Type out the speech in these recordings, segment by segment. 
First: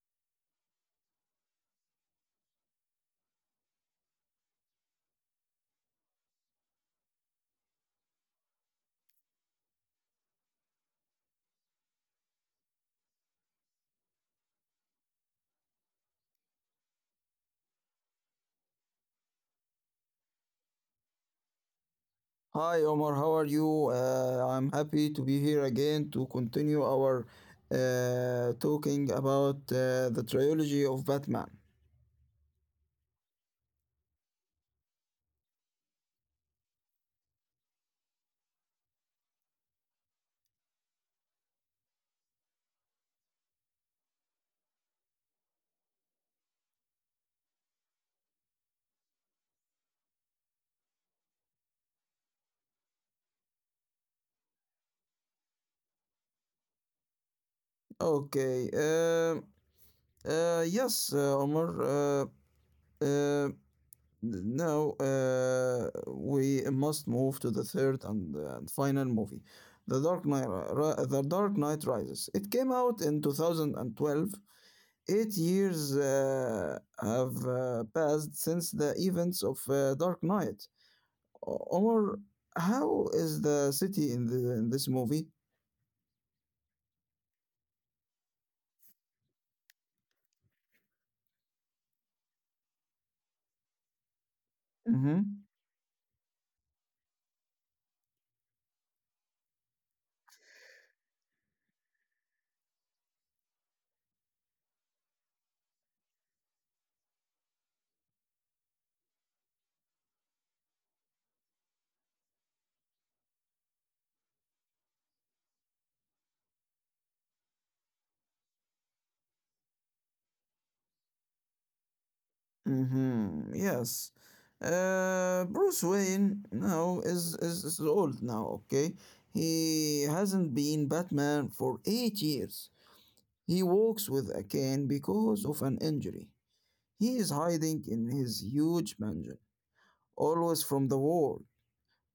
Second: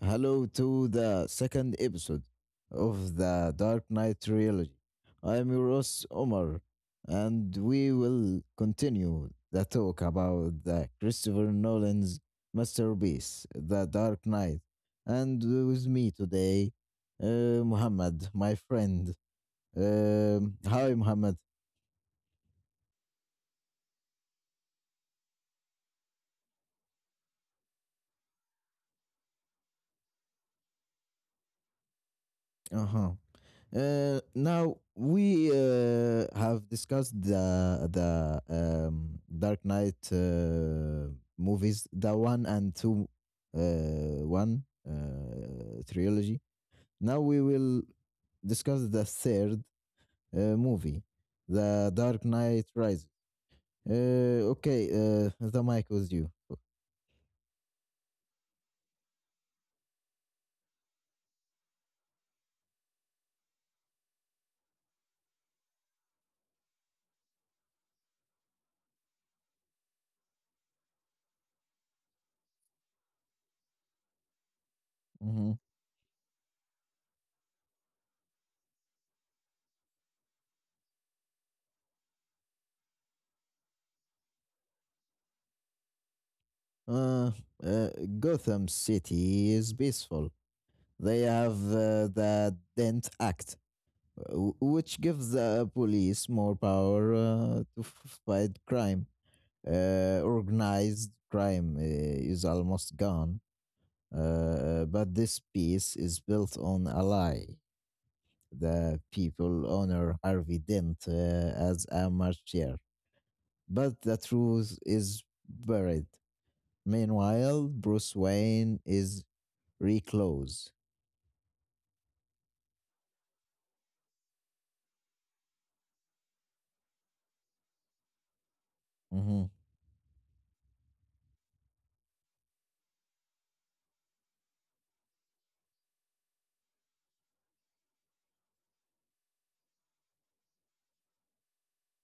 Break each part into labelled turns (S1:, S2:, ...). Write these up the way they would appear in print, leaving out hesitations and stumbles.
S1: Hello to the second episode of the Dark Knight trilogy. I am your host, Omar, and we will continue the talk about the Christopher Nolan's masterpiece, The Dark Knight. And with me today, Muhammad, my friend. Hi, Muhammad.
S2: Hi Omar, how are you? I'm happy to be here again to continue our talking about the trilogy of Batman.
S1: Uh huh. Now we have discussed the Dark Knight movies, the one and two, one trilogy. Now we will discuss the third movie, the Dark Knight Rises. Okay, the mic was you.
S2: Okay. Yes, Omar. Uh, Now we must move to the third and final movie, The Dark Knight. The Dark Knight Rises. It came out in 2012. Eight
S1: Mhm.
S2: years have passed since the events of Dark Knight. Or how is the city in this movie?
S1: Uh, uh, Gotham City is peaceful. They have the Dent Act which gives
S2: Mm-hmm.
S1: the police more power to fight crime. Organized crime is almost gone, but this piece is built on a lie. The people honor Harvey Dent as a martyr, but the truth is buried. Meanwhile, Bruce Wayne is reclose.
S2: Mm-hmm. Yes. Bruce Wayne now is old now. Okay,
S1: Mm-hmm,
S2: he hasn't been Batman for 8 years. He walks with a cane because of an injury. He is hiding in his huge mansion, always from the war,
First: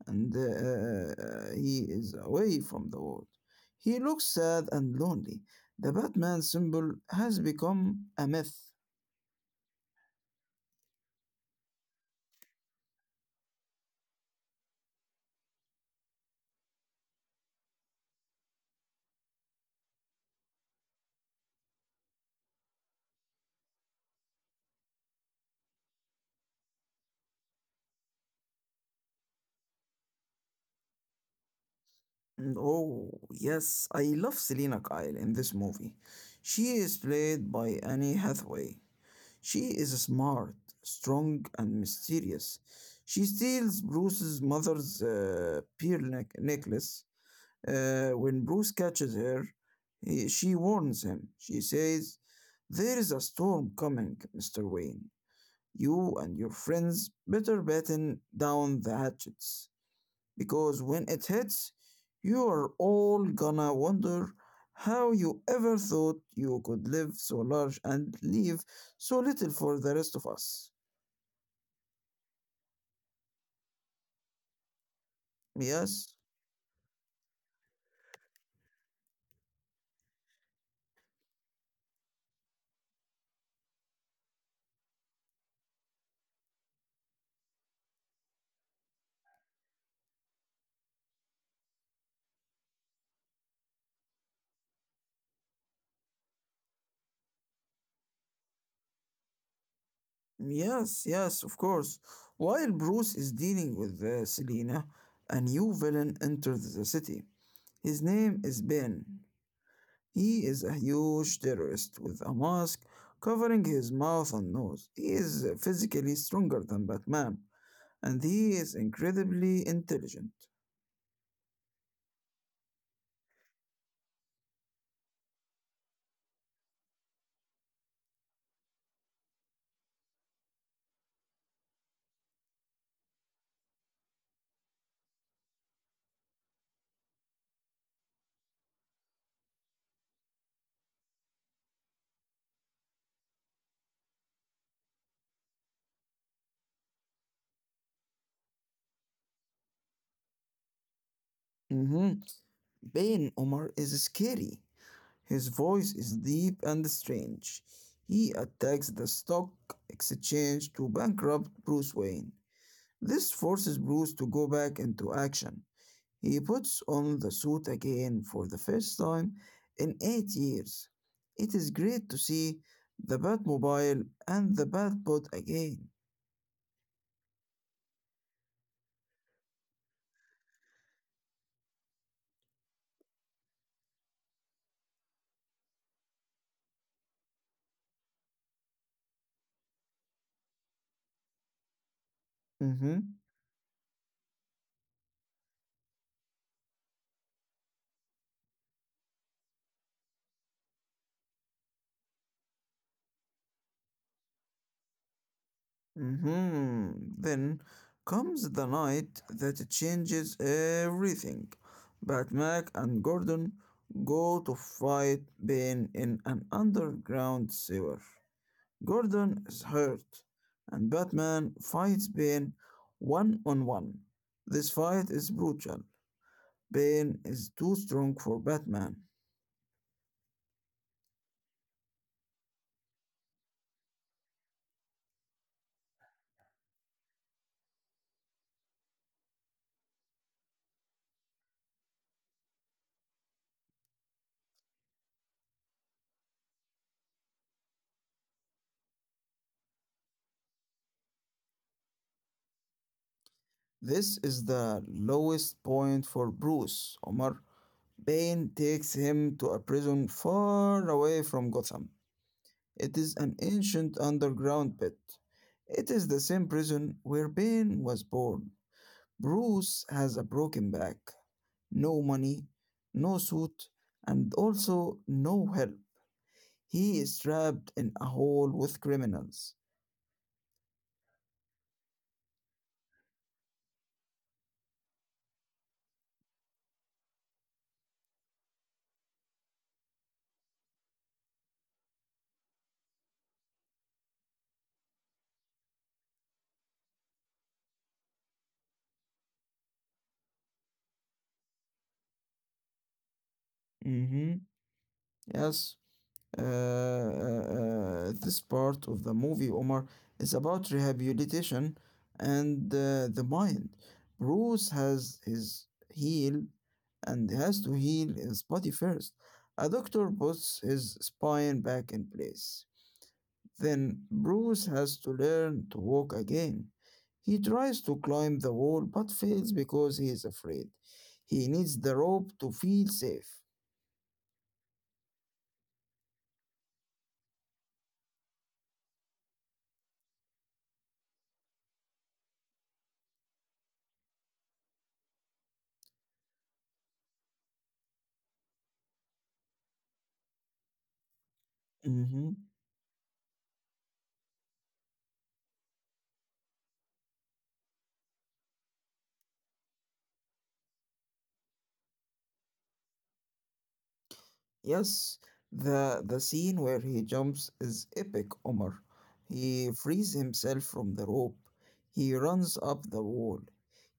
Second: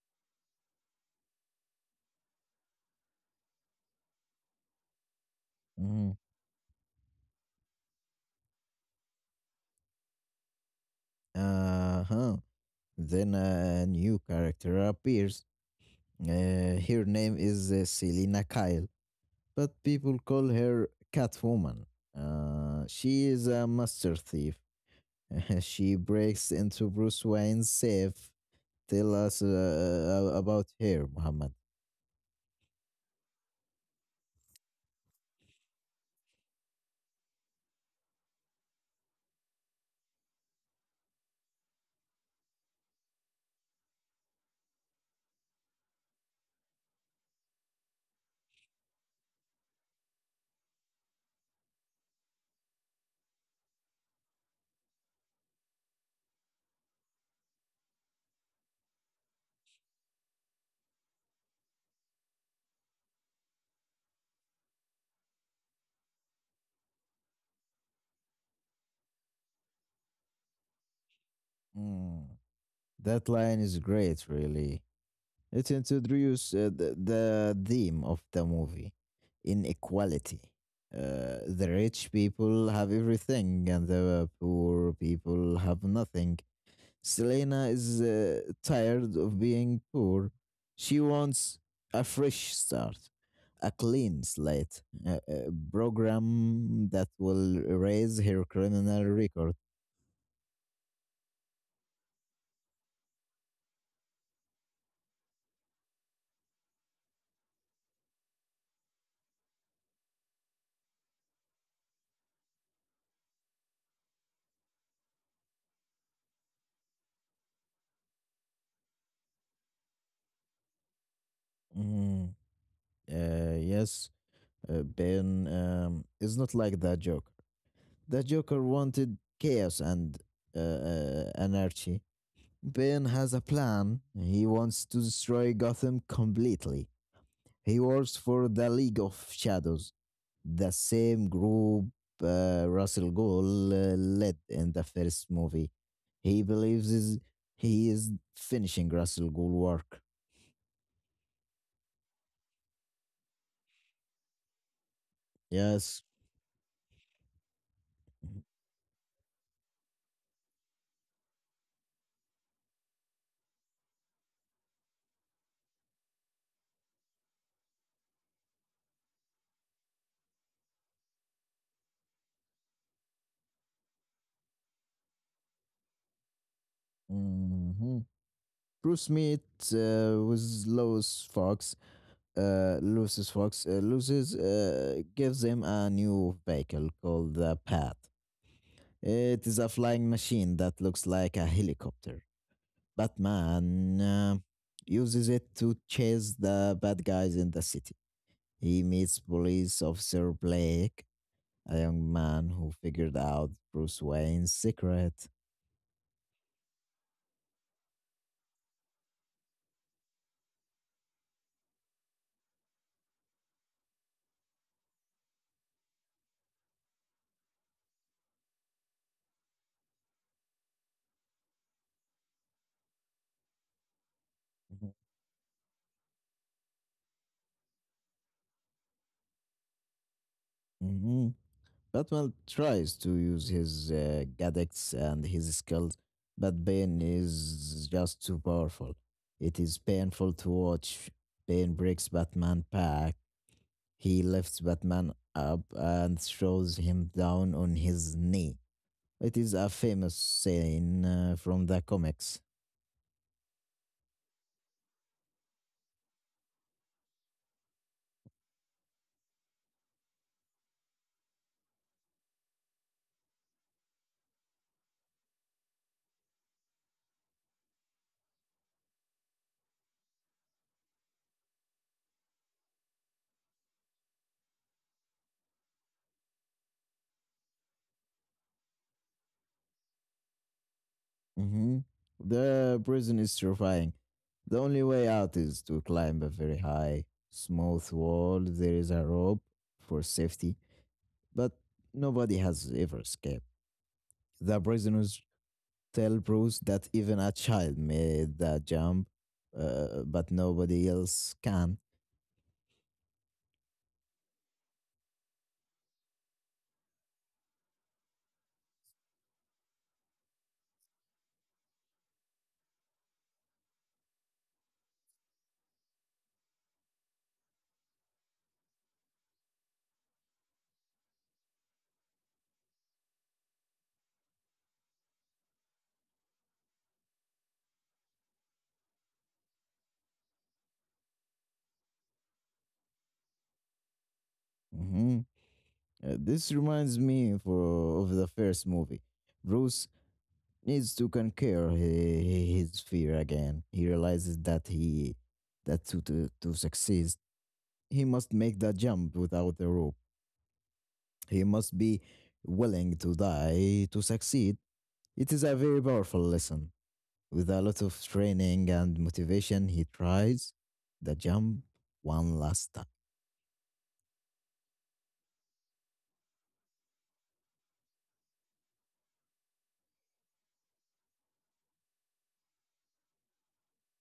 S2: and he is away from the world. He looks sad and lonely. The
S1: mm-hmm.
S2: Batman symbol has become a myth.
S1: Uh-huh. Then a new character appears. Her name is Selena Kyle, but people call her Catwoman. She is a master thief. She breaks into Bruce Wayne's safe. Tell us about her, Muhammad.
S2: And oh, yes, I love Selena Kyle in this movie. She is played by Annie Hathaway. She is smart, strong, and mysterious. She steals Bruce's mother's pearl necklace. When Bruce catches her, she warns him. She says, "There is a storm coming, Mr. Wayne. You and your friends better batten down the hatches, because when it hits, you are all gonna wonder how you ever thought you could live so large and leave so little for the rest of us."
S1: Mm, that line is great, really. It
S2: Yes?
S1: introduces the theme of the movie, inequality. The rich people have everything, and the poor people have nothing. Selena is tired of being poor. She wants a fresh start, a clean slate, a program that will erase her criminal record.
S2: Yes, yes, of course. While Bruce is dealing with Selena, a new villain enters the city. His name is Ben. He is a huge terrorist with a mask covering his mouth and nose. He is physically stronger than Batman, and he is incredibly intelligent.
S1: Mhm. Yes, Ben is not like the Joker. The Joker wanted chaos and anarchy. Ben has a plan. He wants to destroy Gotham completely. He works for the League of Shadows, the same group Russell Gould led in the first movie. He believes he is finishing Russell Gould work.
S2: Mm-hmm. Ben Omar is scary. His voice
S1: Yes.
S2: is deep and strange. He attacks the stock exchange to bankrupt Bruce Wayne. This forces Bruce to go back into action. He puts on the suit again for the first time in 8 years. It is great to see the Batmobile and the Batbot again.
S1: Hmm. Bruce Mead with Lewis Fox. Lewis gives him a new vehicle called the Pat. It is a flying machine that looks like a helicopter.
S2: Mhm.
S1: Batman uses it to chase the bad guys in the city. He meets police officer Blake, a young man who figured out Bruce Wayne's secret.
S2: Mhm. Then comes the night that changes everything. Batman and Gordon go to fight Bane in an underground sewer. Gordon is hurt, and Batman fights Bane one on one. This
S1: Mhm.
S2: fight is brutal. Bane is too strong for Batman.
S1: Mhm. Batman tries to use his gadgets and his skills, but Bane is just too powerful. It is painful to watch. Bane breaks Batman back. He lifts Batman up and throws him down on his knee. It is a famous scene from the comics.
S2: This is the lowest point for Bruce, Omar. Bane takes him to a prison far away from Gotham. It is an ancient underground pit. It is the same prison where Bane was born. Bruce has a broken back, no money, no suit, and also no help. He is trapped in a hole with criminals.
S1: Hmm. The prison is terrifying. The only way out is to climb a very high, smooth wall. There is a rope for safety, but nobody has ever escaped. The prisoners tell Bruce that even a child made the jump, but nobody else can.
S2: Mm-hmm. Yes. This part of the movie, Omar, is about rehabilitation and the mind. Bruce has his heal and has to heal his body first. A doctor puts his spine back in place. Then Bruce has to learn to walk again. He tries to climb the wall but fails because he is afraid. He needs the rope to feel safe.
S1: Mhm. This reminds me of the first movie. Bruce needs to conquer his fear again. He realizes that to succeed, he must make that jump without the rope. He must be
S2: Mm-hmm.
S1: willing to die to succeed. It is a very powerful lesson. With a lot of training and motivation, he tries the jump one last time.
S2: Yes, the scene where he jumps is epic, Omar. He frees himself from the rope. He runs up the wall.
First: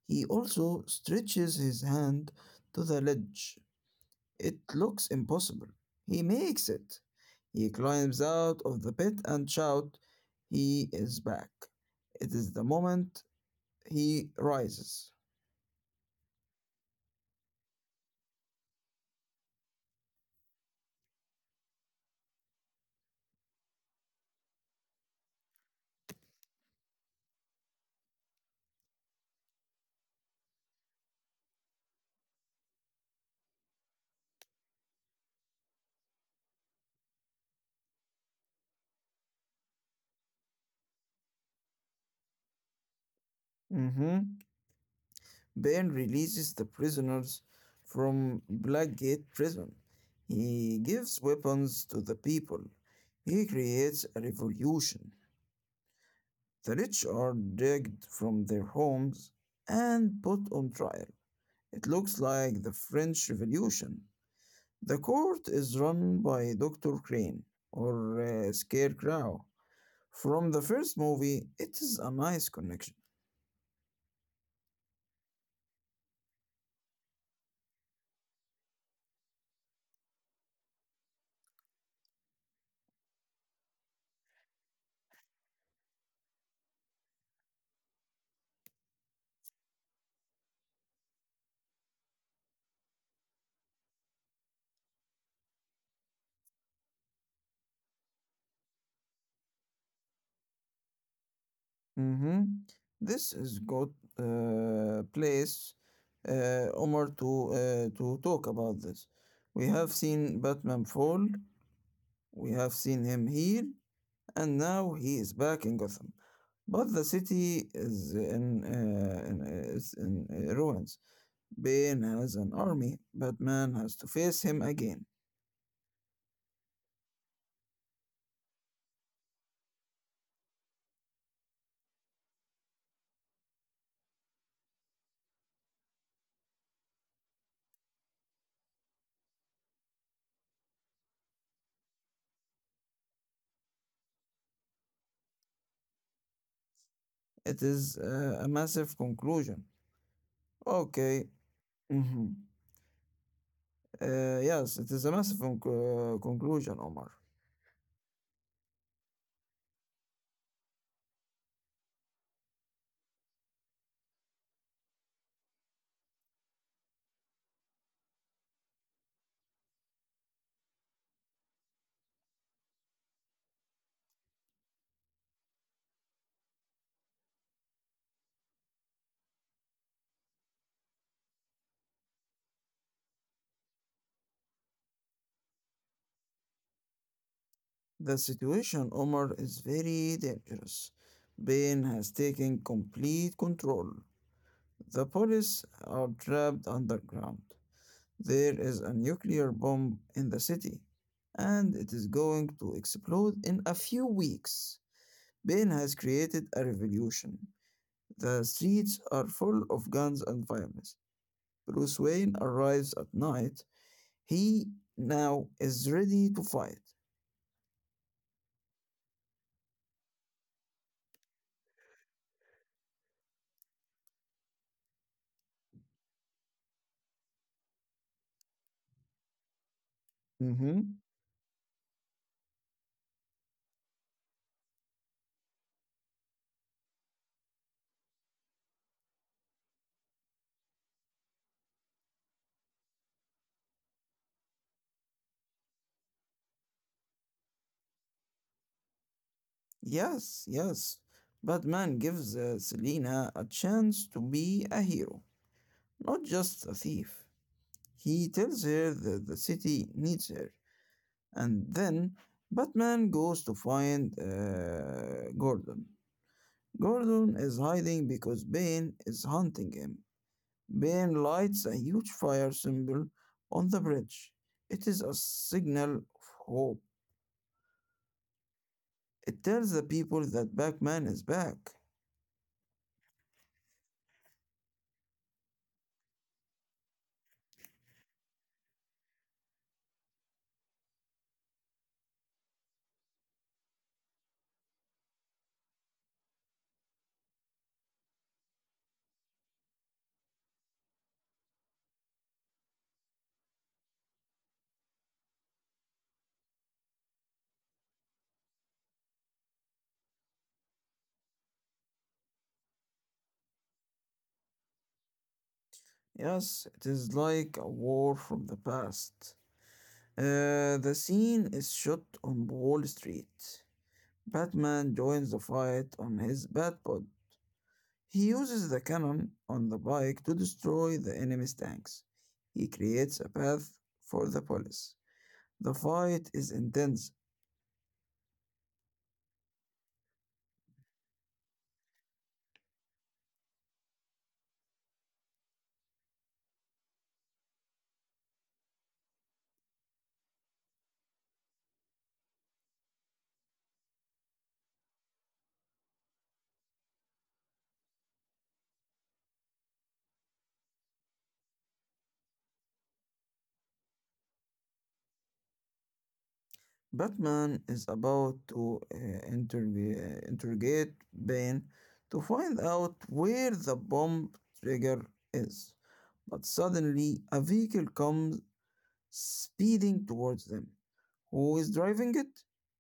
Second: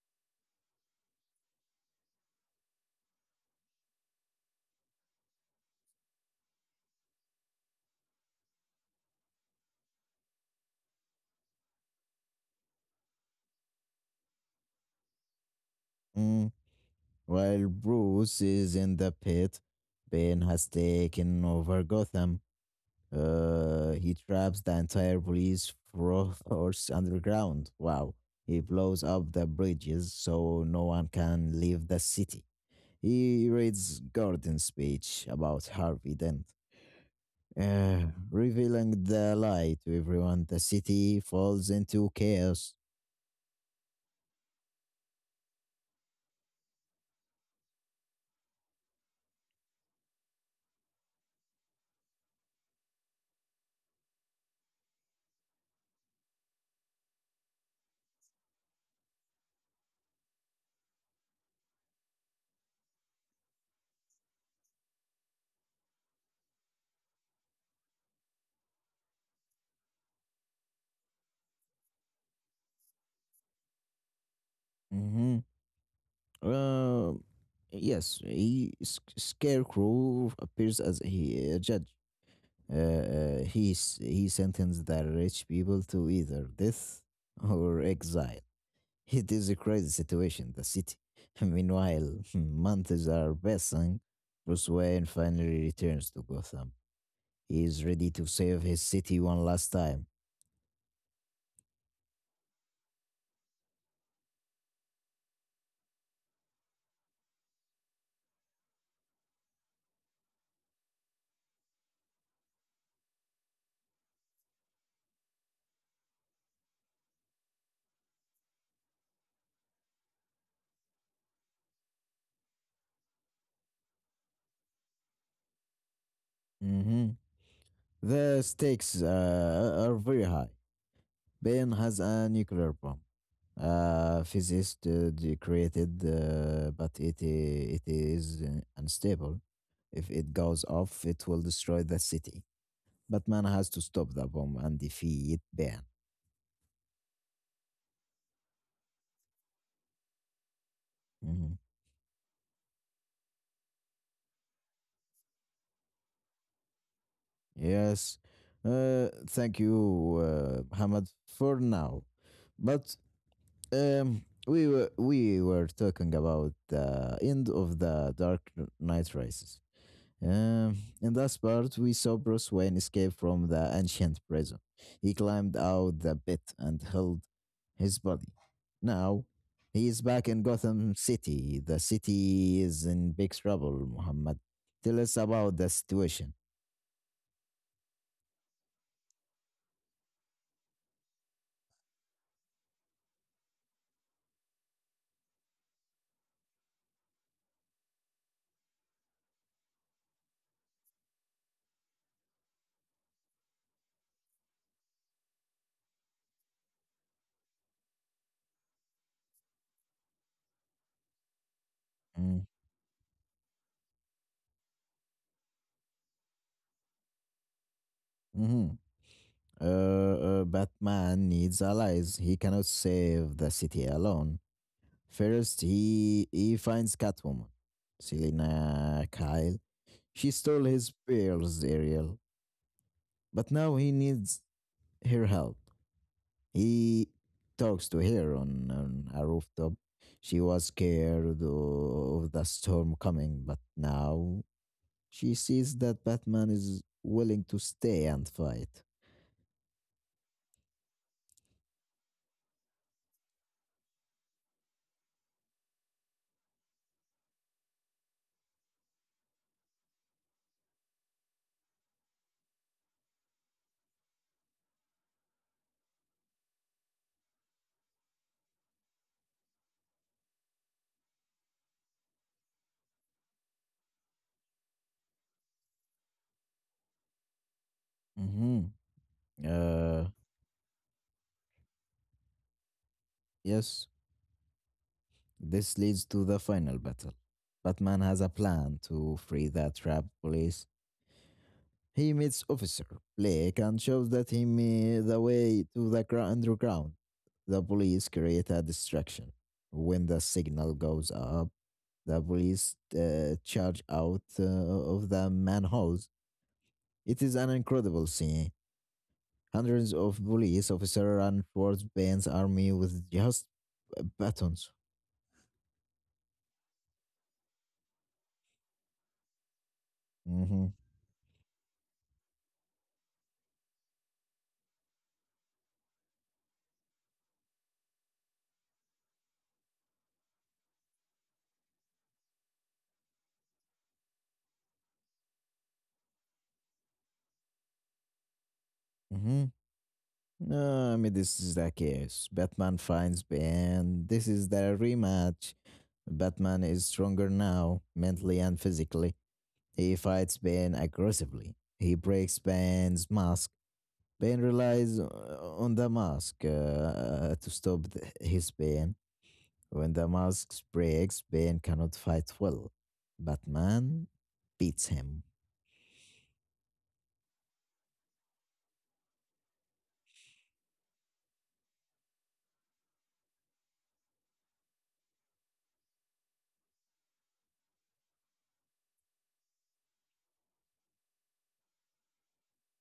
S2: He also stretches his hand to the ledge. It looks impossible. He makes it. He climbs out of the pit and shouts, "He is back." It is the moment he rises.
S1: Mm, while Bruce is in the pit, Ben has taken over Gotham. He traps the entire police force underground. Wow. He blows up the bridges so no one can leave the city. He reads Gordon's speech about Harvey Dent. Revealing the lie to everyone, the city falls into chaos.
S2: Mhm. Ben releases the prisoners from Blackgate prison. He gives weapons to the people. He creates a revolution. The rich are dragged from their homes and put on trial. It looks like the French Revolution. The court is run by Dr. Crane or Scarecrow. From the first movie, it is a nice connection.
S1: Hmm. Um, yes, Scarecrow appears as a judge. He sentenced the rich people to either death or exile. It is a crazy situation, the city. Meanwhile, months are passing. Bruce Wayne finally returns to Gotham. He is ready to save his city one last time.
S2: Mhm. This is good place, Omar, to to talk about this. We have seen Batman fall, we have seen him here, and now he is back in Gotham. But the city is in ruins. Bane has an army. Batman has to face him again.
S1: Hmm. The stakes are very high. Ben has a nuclear bomb. Physicists they created, but it is unstable. If it goes off, it will destroy the city. Batman has to stop the bomb and defeat Ban.
S2: It is a massive conclusion. Okay.
S1: Mhm.
S2: Mhm. Yes, it is a massive conclusion, Omar.
S1: Yes. Thank you, Hamad, for now. But we were talking about the end of the Dark Knight races. In that part, we saw Bruce Wayne escape from the ancient prison. He climbed out the pit and held his body. Now, he is back in Gotham City. The city is in big trouble, Muhammad. Tell us about the situation.
S2: The situation, Omar, is very dangerous. Bane has taken complete control. The police are trapped underground. There is a nuclear bomb in the city, and it is going to explode in a few weeks. Bane has created a revolution. The streets are full of guns and violence. Bruce Wayne
S1: Mm.
S2: arrives at night. He now is ready to fight.
S1: Mm-hmm. Batman needs allies. He cannot save the city alone. First, he finds Catwoman, Selina Kyle. She stole his
S2: Hmm.
S1: pearls, Ariel. But now he needs her help. He talks to her on a rooftop. She was scared of the storm coming, but now she sees that Batman is willing to stay and fight.
S2: Yes, yes. Batman gives Selina a chance to be a hero, not just a thief. He tells her that the city needs her, and then Batman goes to find Gordon. Gordon is hiding because Bane is hunting him. Ben lights a huge fire symbol on the bridge. It is a signal of hope.
S1: Hmm.
S2: It tells the
S1: Uh,
S2: people that Batman is back.
S1: yes, this leads to the final battle. Batman has a plan to free the trapped police. He meets Officer Blake and shows that him the way to the underground. The police create a distraction. When the signal goes up, the police charge out of the manholes. It is an incredible scene. Hundreds of police officers run towards Bane's army with just batons.
S2: Yes, it is like a war from the past.
S1: Hmm.
S2: The scene is shot on Wall Street. Batman joins the fight on his Batpod. He uses the cannon on the bike to destroy the enemy's tanks. He creates a path for the police. The fight is intense.
S1: Hmm. No, I mean, this is the case. Batman finds Bane. This is the rematch. Batman is stronger now, mentally and physically. He fights Bane aggressively. He breaks Bane's mask. Bane relies on the mask to stop his Bane. When the mask breaks, Bane cannot fight well. Batman beats him.
S2: Batman is about to interrogate Bane to find out where the bomb trigger is. But suddenly, a vehicle comes speeding towards them. Who is driving it?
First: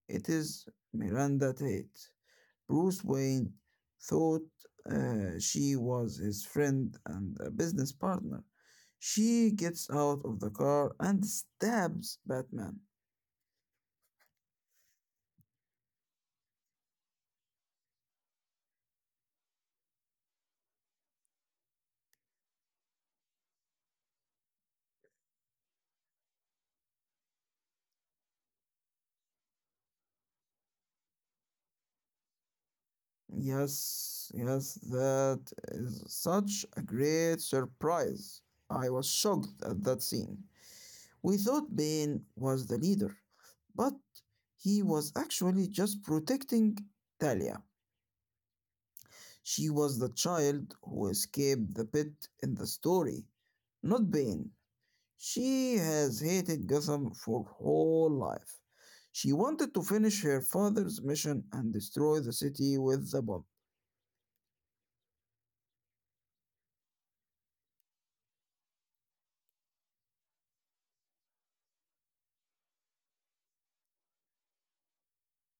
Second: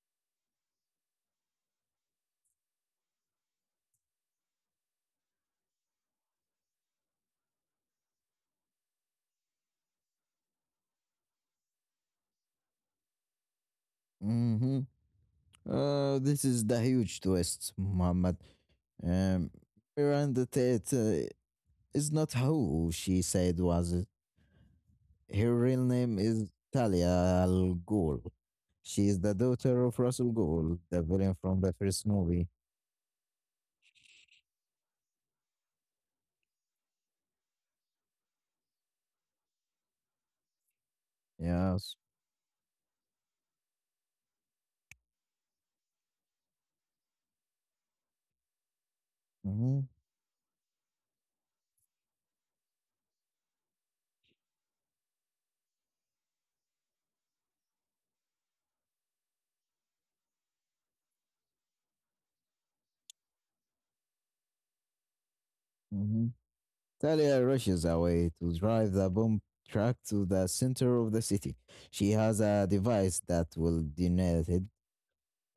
S2: It is Miranda Tate. Bruce Wayne thought she was his friend and a business partner. She gets out of the car and stabs Batman.
S1: Hmm. This is the huge twist, Muhammad. Um, Miranda Tate is not who she said was. It. Her real name is Talia Al Ghul. She is the daughter of Russell Ghul, the villain from the first movie.
S2: Yes, yes, that is such a great surprise. I was shocked at that scene. We thought
S1: Yes.
S2: Bane was the leader, but he was actually just protecting Talia. She
S1: Hmm.
S2: was the child who escaped the pit in the story, not Bane. She has hated Gotham for her whole life. She wanted to finish her father's mission and destroy the city with the bomb.
S1: Hmm. Talia rushes away to drive the bomb truck to the center of the city. She has a device that will detonate it.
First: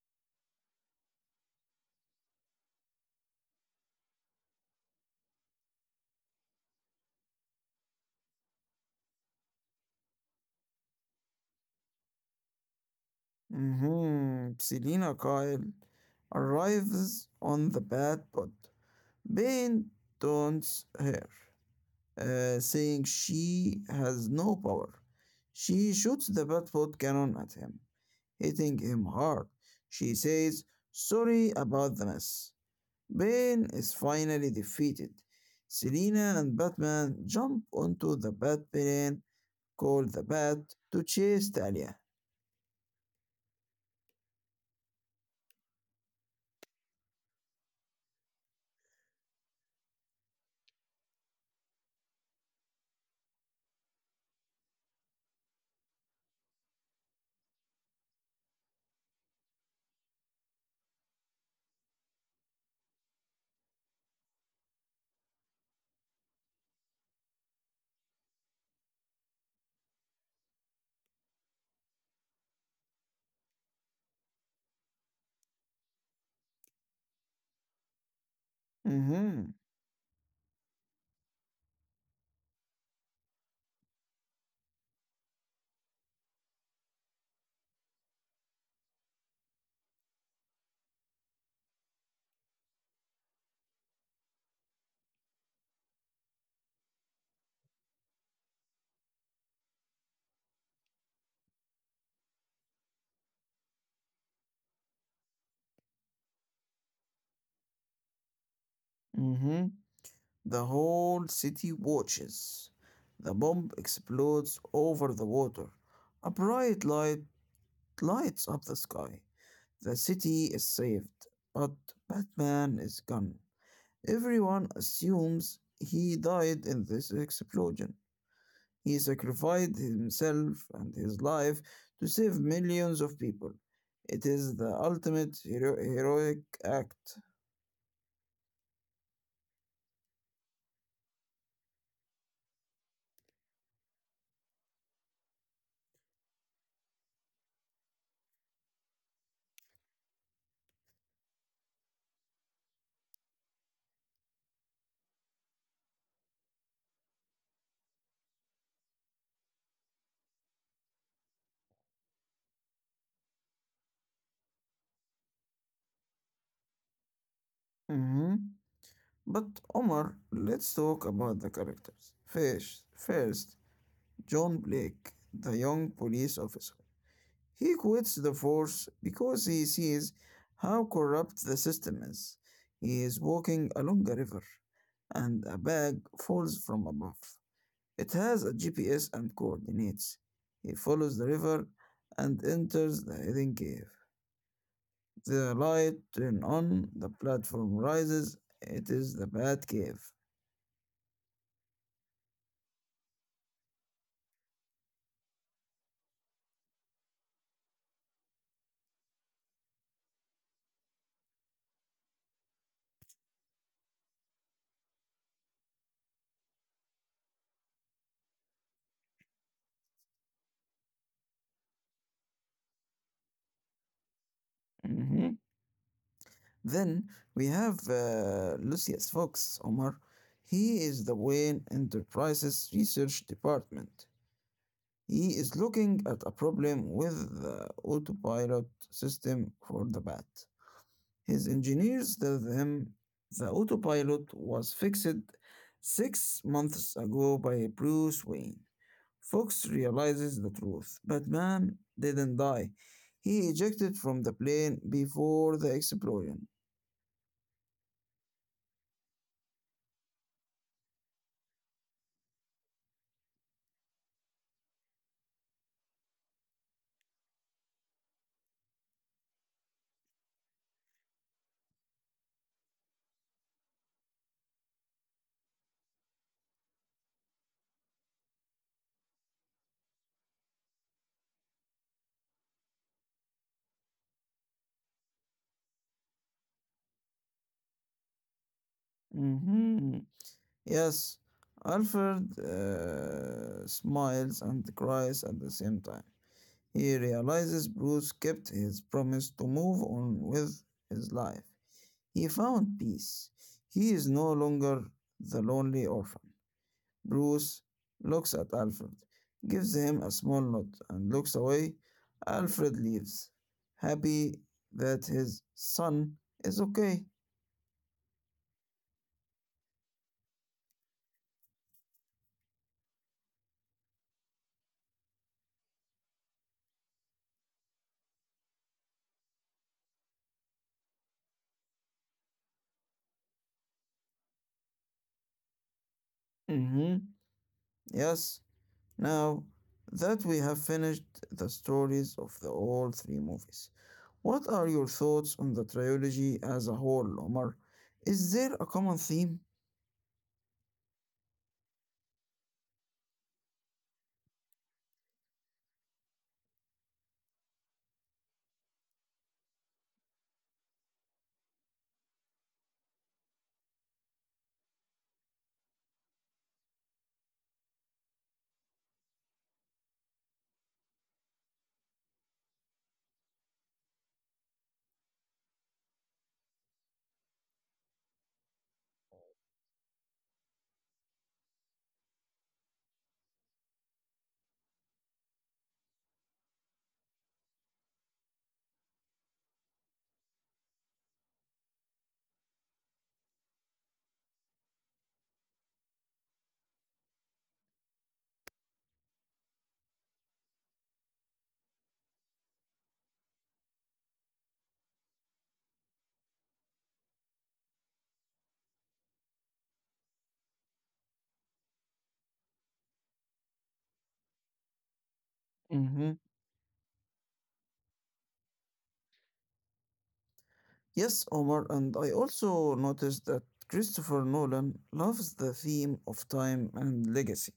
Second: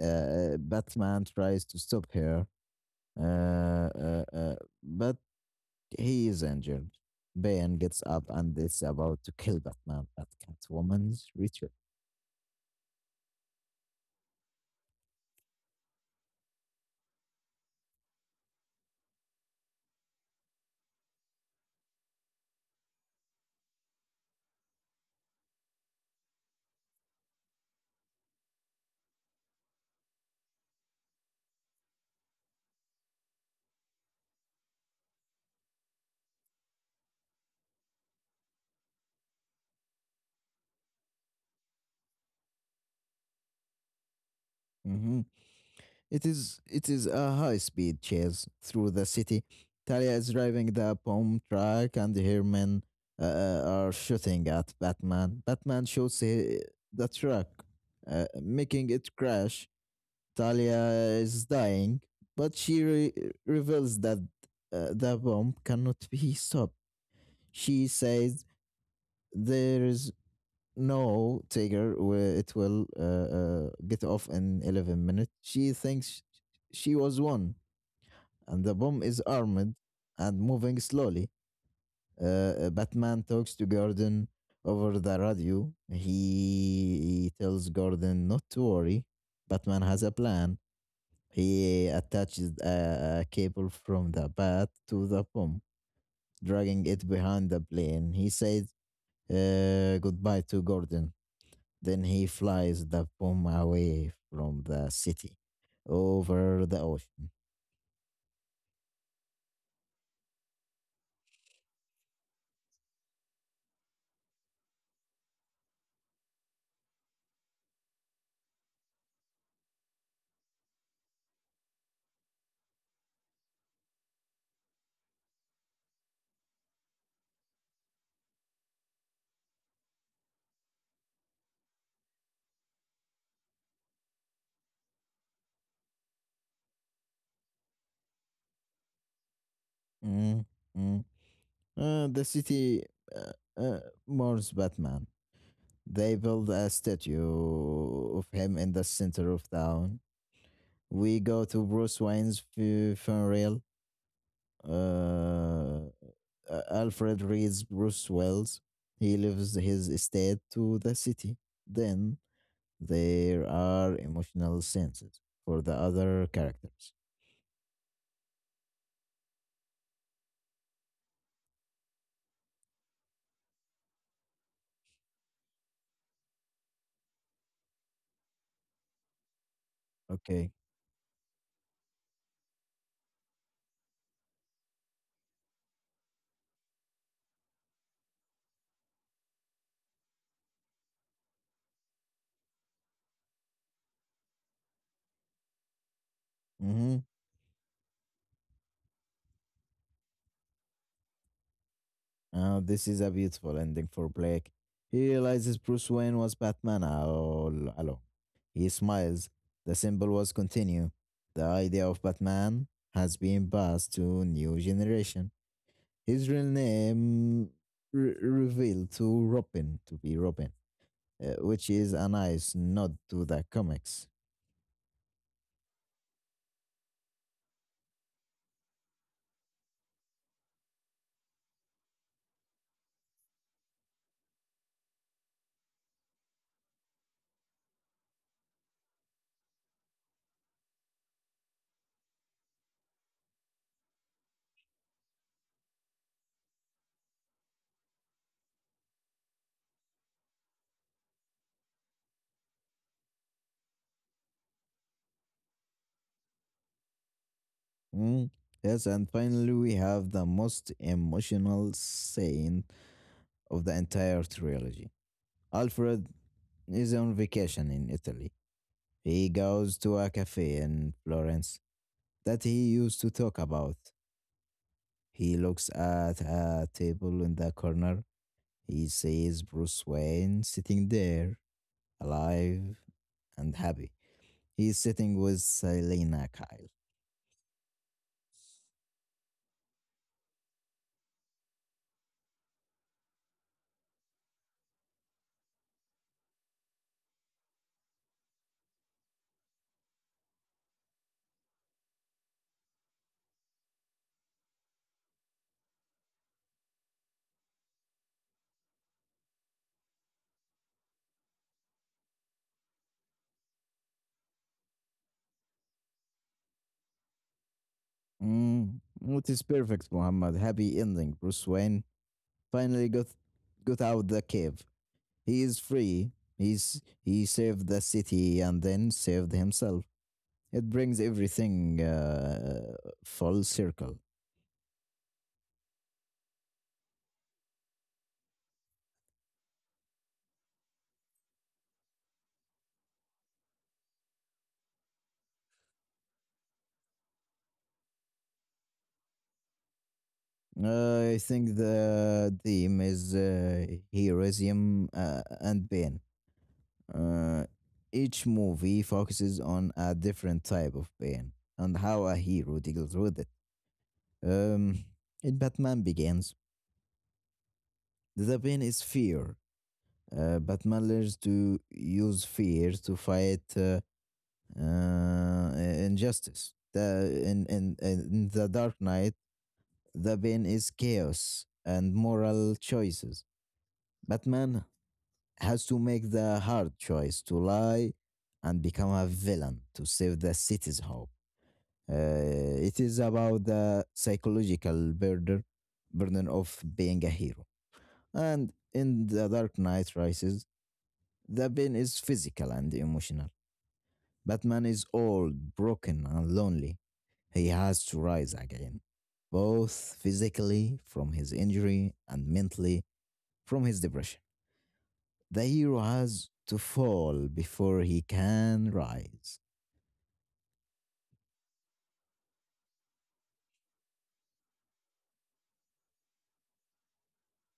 S1: Batman tries to stop her, uh, uh, uh, but he is injured. Bane gets up and is about to kill Batman at Catwoman's ritual.
S2: Hmm. Selina Kyle arrives on the bad pod. Bane taunts her, saying she has no power. She shoots the bad food cannon at him, hitting him hard. She says, "Sorry about the mess." Bane is finally defeated. Selina and Batman jump onto the Bat plane called the Bat to chase Talia.
S1: Mhm. It is a high speed chase through the city. Talia is driving the bomb truck, and her men are shooting at Batman. Batman shoots the truck, making it crash. Talia is dying, but she reveals that the bomb cannot be stopped. She says there is no, Tiger, it will get off in 11 minutes. She thinks she was one, and the bomb is
S2: Mm-hmm.
S1: armed and moving slowly. Batman talks to Gordon over the radio. He tells Gordon not to worry. Batman has a plan. He attaches a cable from the bat to the bomb, dragging it behind the plane. He says goodbye to Gordon. Then he flies the bomb away from the city over the ocean.
S2: Mm-hmm. The whole city watches. The bomb explodes over the water. A bright light lights up the sky. The city is saved, but Batman is gone. Everyone assumes he died in this explosion. He sacrificed himself and his life to save millions of people. It is the ultimate heroic act.
S1: Mm, mm. The city uh, uh, mourns Batman. They build a statue of him in the center of town. We go to Bruce Wayne's funeral. Uh, Alfred reads Bruce Wells. He leaves his estate to the city. Then there are emotional scenes for the other characters.
S2: But Omar, let's talk about the characters. First, John Blake, the young police officer. He quits the force because he sees
S1: Okay.
S2: how corrupt the system is. He is walking along a river, and a bag falls from above. It has a GPS and coordinates. He follows the river and enters the hidden cave. The light turns on,
S1: Mm-hmm.
S2: the platform rises. It is the Bat Cave.
S1: This is a beautiful ending for Blake. He realizes Bruce Wayne was Batman all along. He smiles. The symbol was continue. The idea of Batman has been passed to new generation. His real name revealed to Robin to be Robin, which is a nice nod to the comics.
S2: Mhm. Then we have Lucius Fox, Omar. He is the Wayne Enterprises Research Department. He is looking at a problem with the autopilot system for the bat. His engineers tell him the autopilot was fixed 6 months ago by Bruce Wayne. Fox realizes the truth. Batman didn't die. He ejected from the plane before the explosion.
S1: Mm. Yes, and finally we have the most emotional scene of the entire trilogy. Alfred is on vacation in Italy. He goes to a cafe in Florence that he used to talk about. He looks at a table in the corner. He sees Bruce Wayne sitting there, alive and happy. He's sitting with Selena Kyle.
S2: Hmm. Yes, Alfred smiles and cries at the same time. He realizes Bruce kept his promise to move on with his life. He found peace. He is no longer the lonely orphan. Bruce looks at Alfred, gives him a small nod, and looks away. Alfred leaves, happy that his son is okay.
S1: Mm, it is perfect, Muhammad. Happy ending. Bruce Wayne finally got out the cave. He is free. He saved the city and then saved himself. It brings everything full circle.
S2: Hmm. Yes, now that we have finished the stories of the all three movies, what are your thoughts on the trilogy as a whole, Omar? Is there a common theme?
S1: I think the theme is heroism and pain. Uh, each movie focuses on a different type of pain and how a hero deals with it. Um, in Batman Begins, the pain is fear. Batman learns to use fear to fight injustice. In The Dark Knight, the pain is chaos and moral choices. Batman has to make the hard choice to lie and become a villain to save the city's hope. Uh, it is about the psychological burden of being a hero. And in The Dark Knight Rises, the pain is physical and emotional. Batman is old, broken, and lonely. He has to rise again, both physically from his injury and mentally from his depression. The hero
S2: Hmm.
S1: has to fall before he can rise.
S2: Yes, Omar, and I also noticed that Christopher Nolan loves the theme of time and legacy.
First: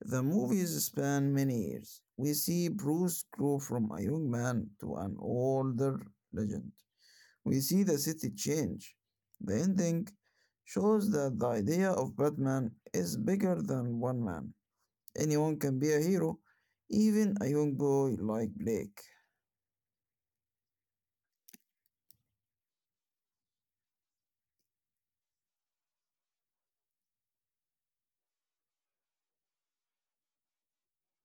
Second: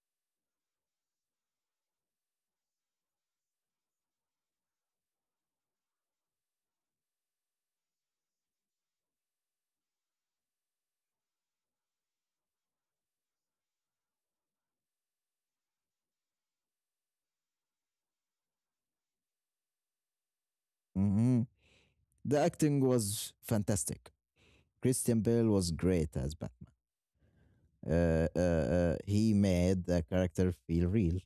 S2: The movies span many years. We see Bruce grow from a young man to an older legend. We see the city change. The ending shows that the idea of Batman is bigger than one man. Anyone can be a hero, even a young boy like Blake.
S1: Mhm. The acting was fantastic. Christian Bale was great as Batman. He made the character feel real.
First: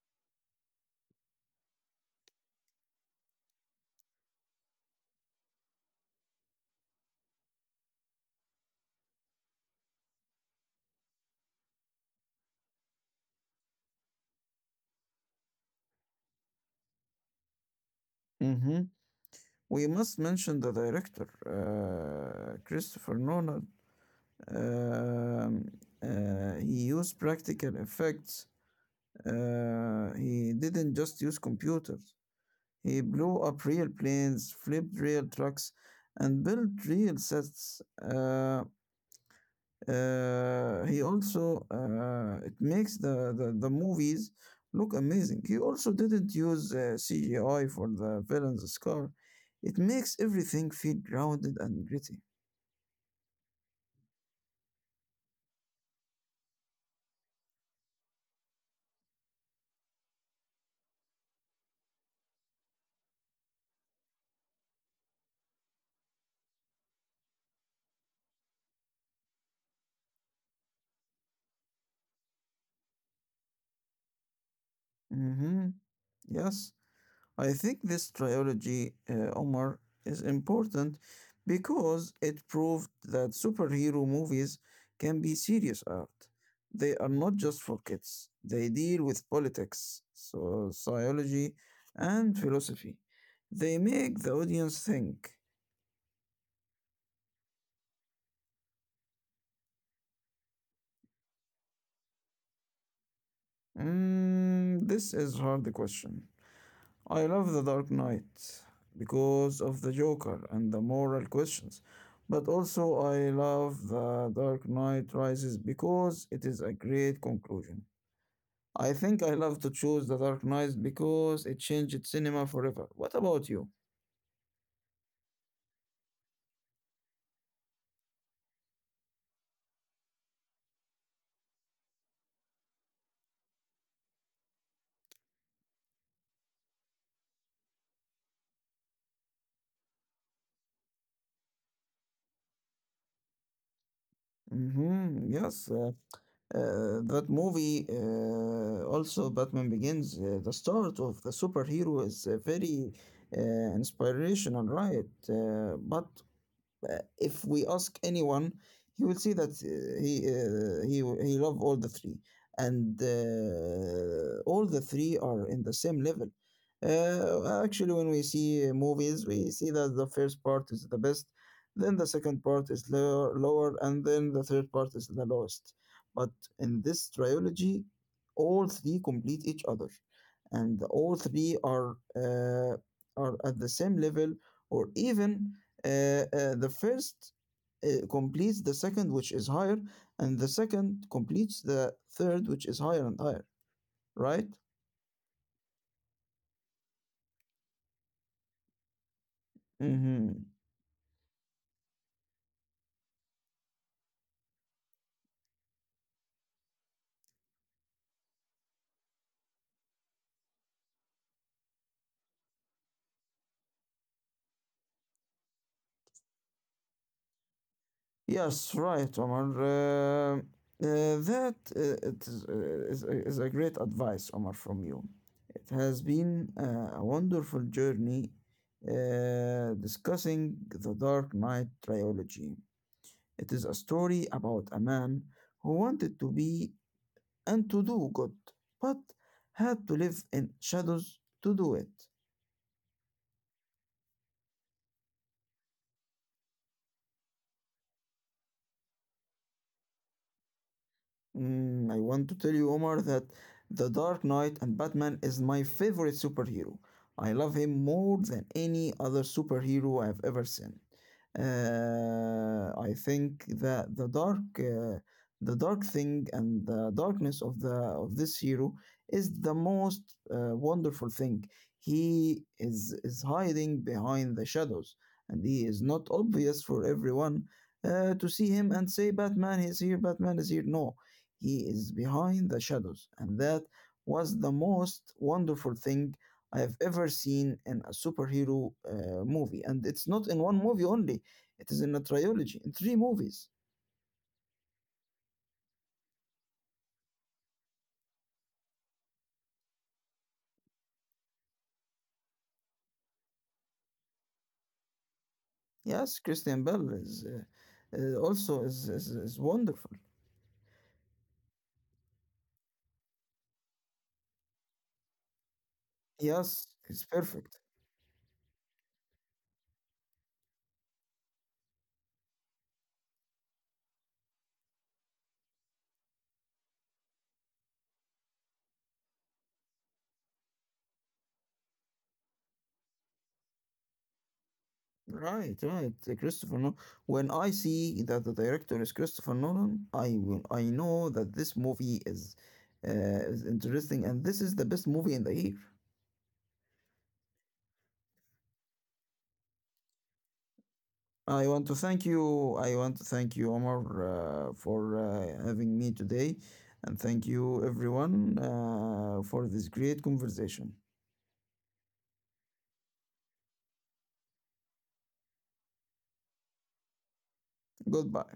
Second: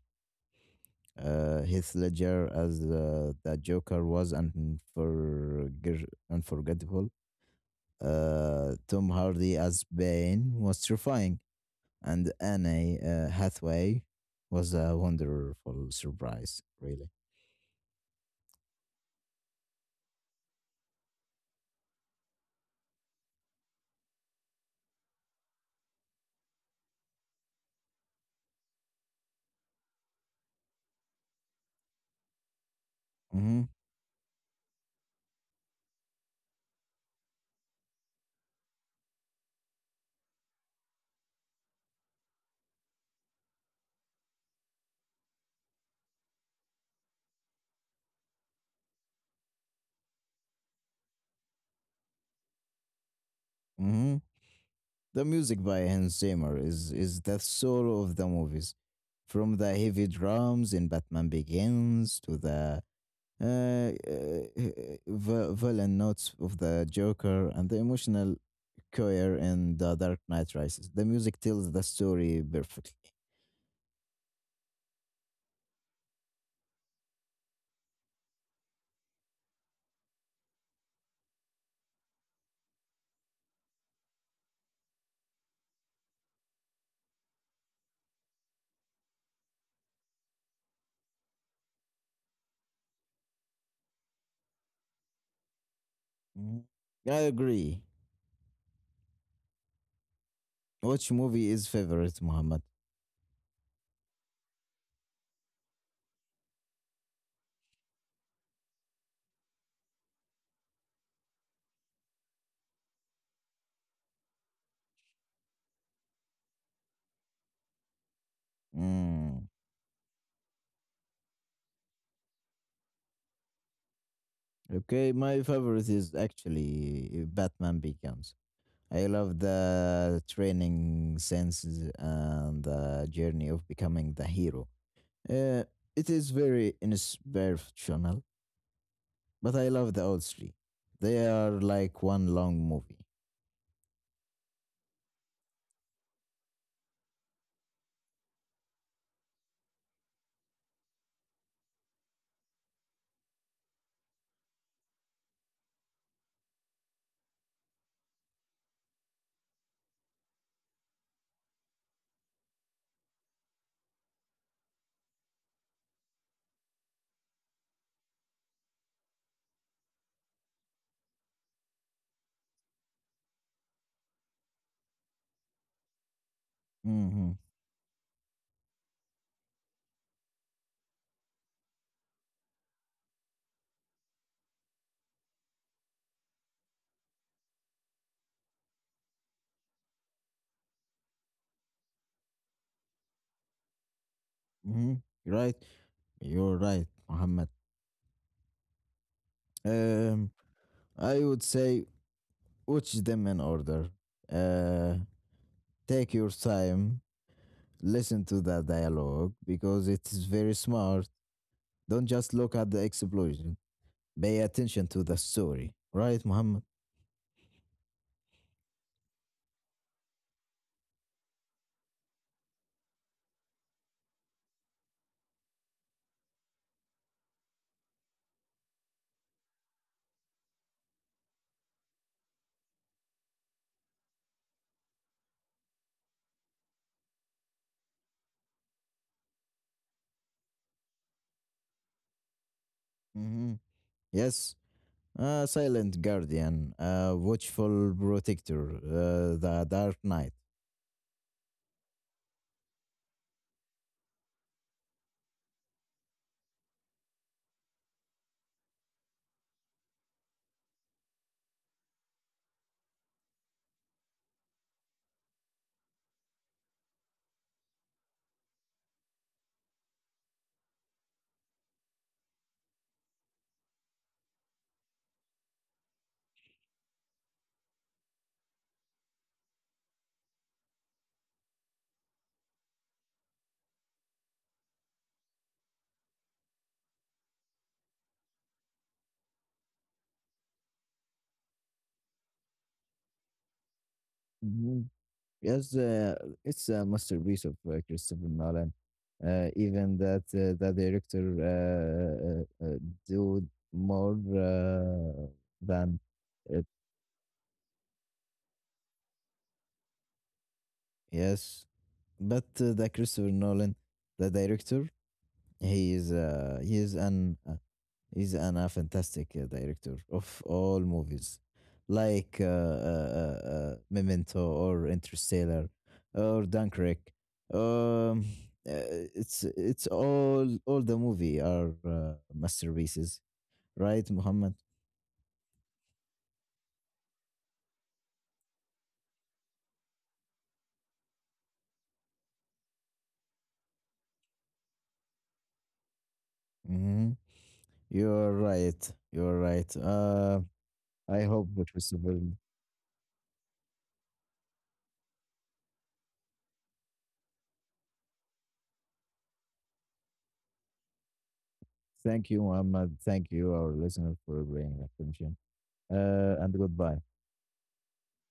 S1: Heath Ledger as the Joker was unforgettable. Tom Hardy as Bane was terrifying. And Anne Hathaway was a wonderful surprise, really.
S2: Hmm. We must mention the director, Christopher Nolan. Um, he used practical effects. He didn't just use computers. He blew
S1: Mm-hmm.
S2: up real planes, flipped real trucks, and built real sets. He also It makes the movies look amazing. He also didn't use CGI for the villain's scar. It makes everything feel grounded and gritty.
S1: Mm-hmm. The music by Hans Zimmer is the soul of the movies, from the heavy drums in Batman Begins to the uh, villain notes of the Joker and the emotional choir in The Dark Knight Rises. The music tells the story perfectly.
S2: Mm-hmm. Yes. I think this trilogy, Omar, is important because it proved that superhero movies can be serious art. They are not just for kids, they deal with politics, so sociology, and philosophy. They make the audience think.
S1: Mm. I agree. Which movie is favorite, Muhammad?
S2: Mm, this is hard question. I love The Dark Knight because of the Joker and the moral questions, but also I love The Dark Knight Rises because it is a great conclusion. I think I
S1: Mm.
S2: love to choose The Dark Knight because it changed cinema forever. What about you?
S1: Okay, my favorite is actually Batman Begins. I love the training senses and the journey of becoming the hero. Uh, it is very inspirational, but I love the old three. They are like one long movie.
S2: Mm-hmm. Yes, that movie, also Batman Begins, the start of the superhero is very inspirational, right? But If we ask anyone, he will see that he love all the three, and all the three are in the same level. Actually, when we see movies, we see that the first part is the best, then the second part is lower, lower, and then the third part is the lowest. But in this
S1: Mm-hmm.
S2: trilogy, all three complete each other, and all three are at the same level or even uh, the first completes the second, which is higher, and the second completes the third, which is higher and higher, right?
S1: Mm-hmm. Right? You're right, Muhammad. Um,
S2: Mm-hmm.
S1: I would say watch them in order. Uh, Take your time, listen to the dialogue because it is very smart. Don't just look at the explosions. Pay attention to the story, right, Muhammad?
S2: Yes, right, Omar. That It is a great advice, Omar, from you. It has been a wonderful journey discussing the Dark Knight trilogy. It is a story about a man who wanted to be and to do good, but had to live in shadows to do it.
S1: Hmm. Yes, a silent guardian, a watchful protector, the Dark Knight.
S2: Mm, I want to tell you, Omar, that The Dark Knight and Batman is my favorite superhero. I love him more than any other superhero I've ever seen. I think that the dark thing and the darkness of the of this hero is the most wonderful thing. He is hiding behind the shadows, and he is not obvious for everyone to see him and say, "Batman is here, Batman is here." No, he is behind the shadows, and that was the most wonderful thing I have ever seen in a superhero movie. And it's not in one movie only, it is in a trilogy, in three movies.
S1: Hmm. Yes, it's a masterpiece of Christopher Nolan. Even that the director do more than
S2: Yes,
S1: it.
S2: Christian Bell is also is wonderful.
S1: Yes, but the Christopher Nolan, the director,
S2: Yes,
S1: he is
S2: it's
S1: an
S2: perfect.
S1: he's an, a fantastic director of all movies, like Memento or Interstellar or Dunkirk. Um, uh, it's all the movie are masterpieces, right, Muhammad?
S2: Right, right. Christopher Nolan. When I see that the director is Christopher Nolan, I will. I know that this movie uh, is interesting, and this is the best movie in the year.
S1: Hmm. You're right. You're right. I
S2: I
S1: hope
S2: want to
S1: that was a
S2: thank
S1: very-
S2: you. I want to thank you, Omar, for having me today. And thank you, everyone, for this great conversation.
S1: Thank you, Muhammad. Thank you, our listener, for bringing attention. And goodbye.
S2: Goodbye.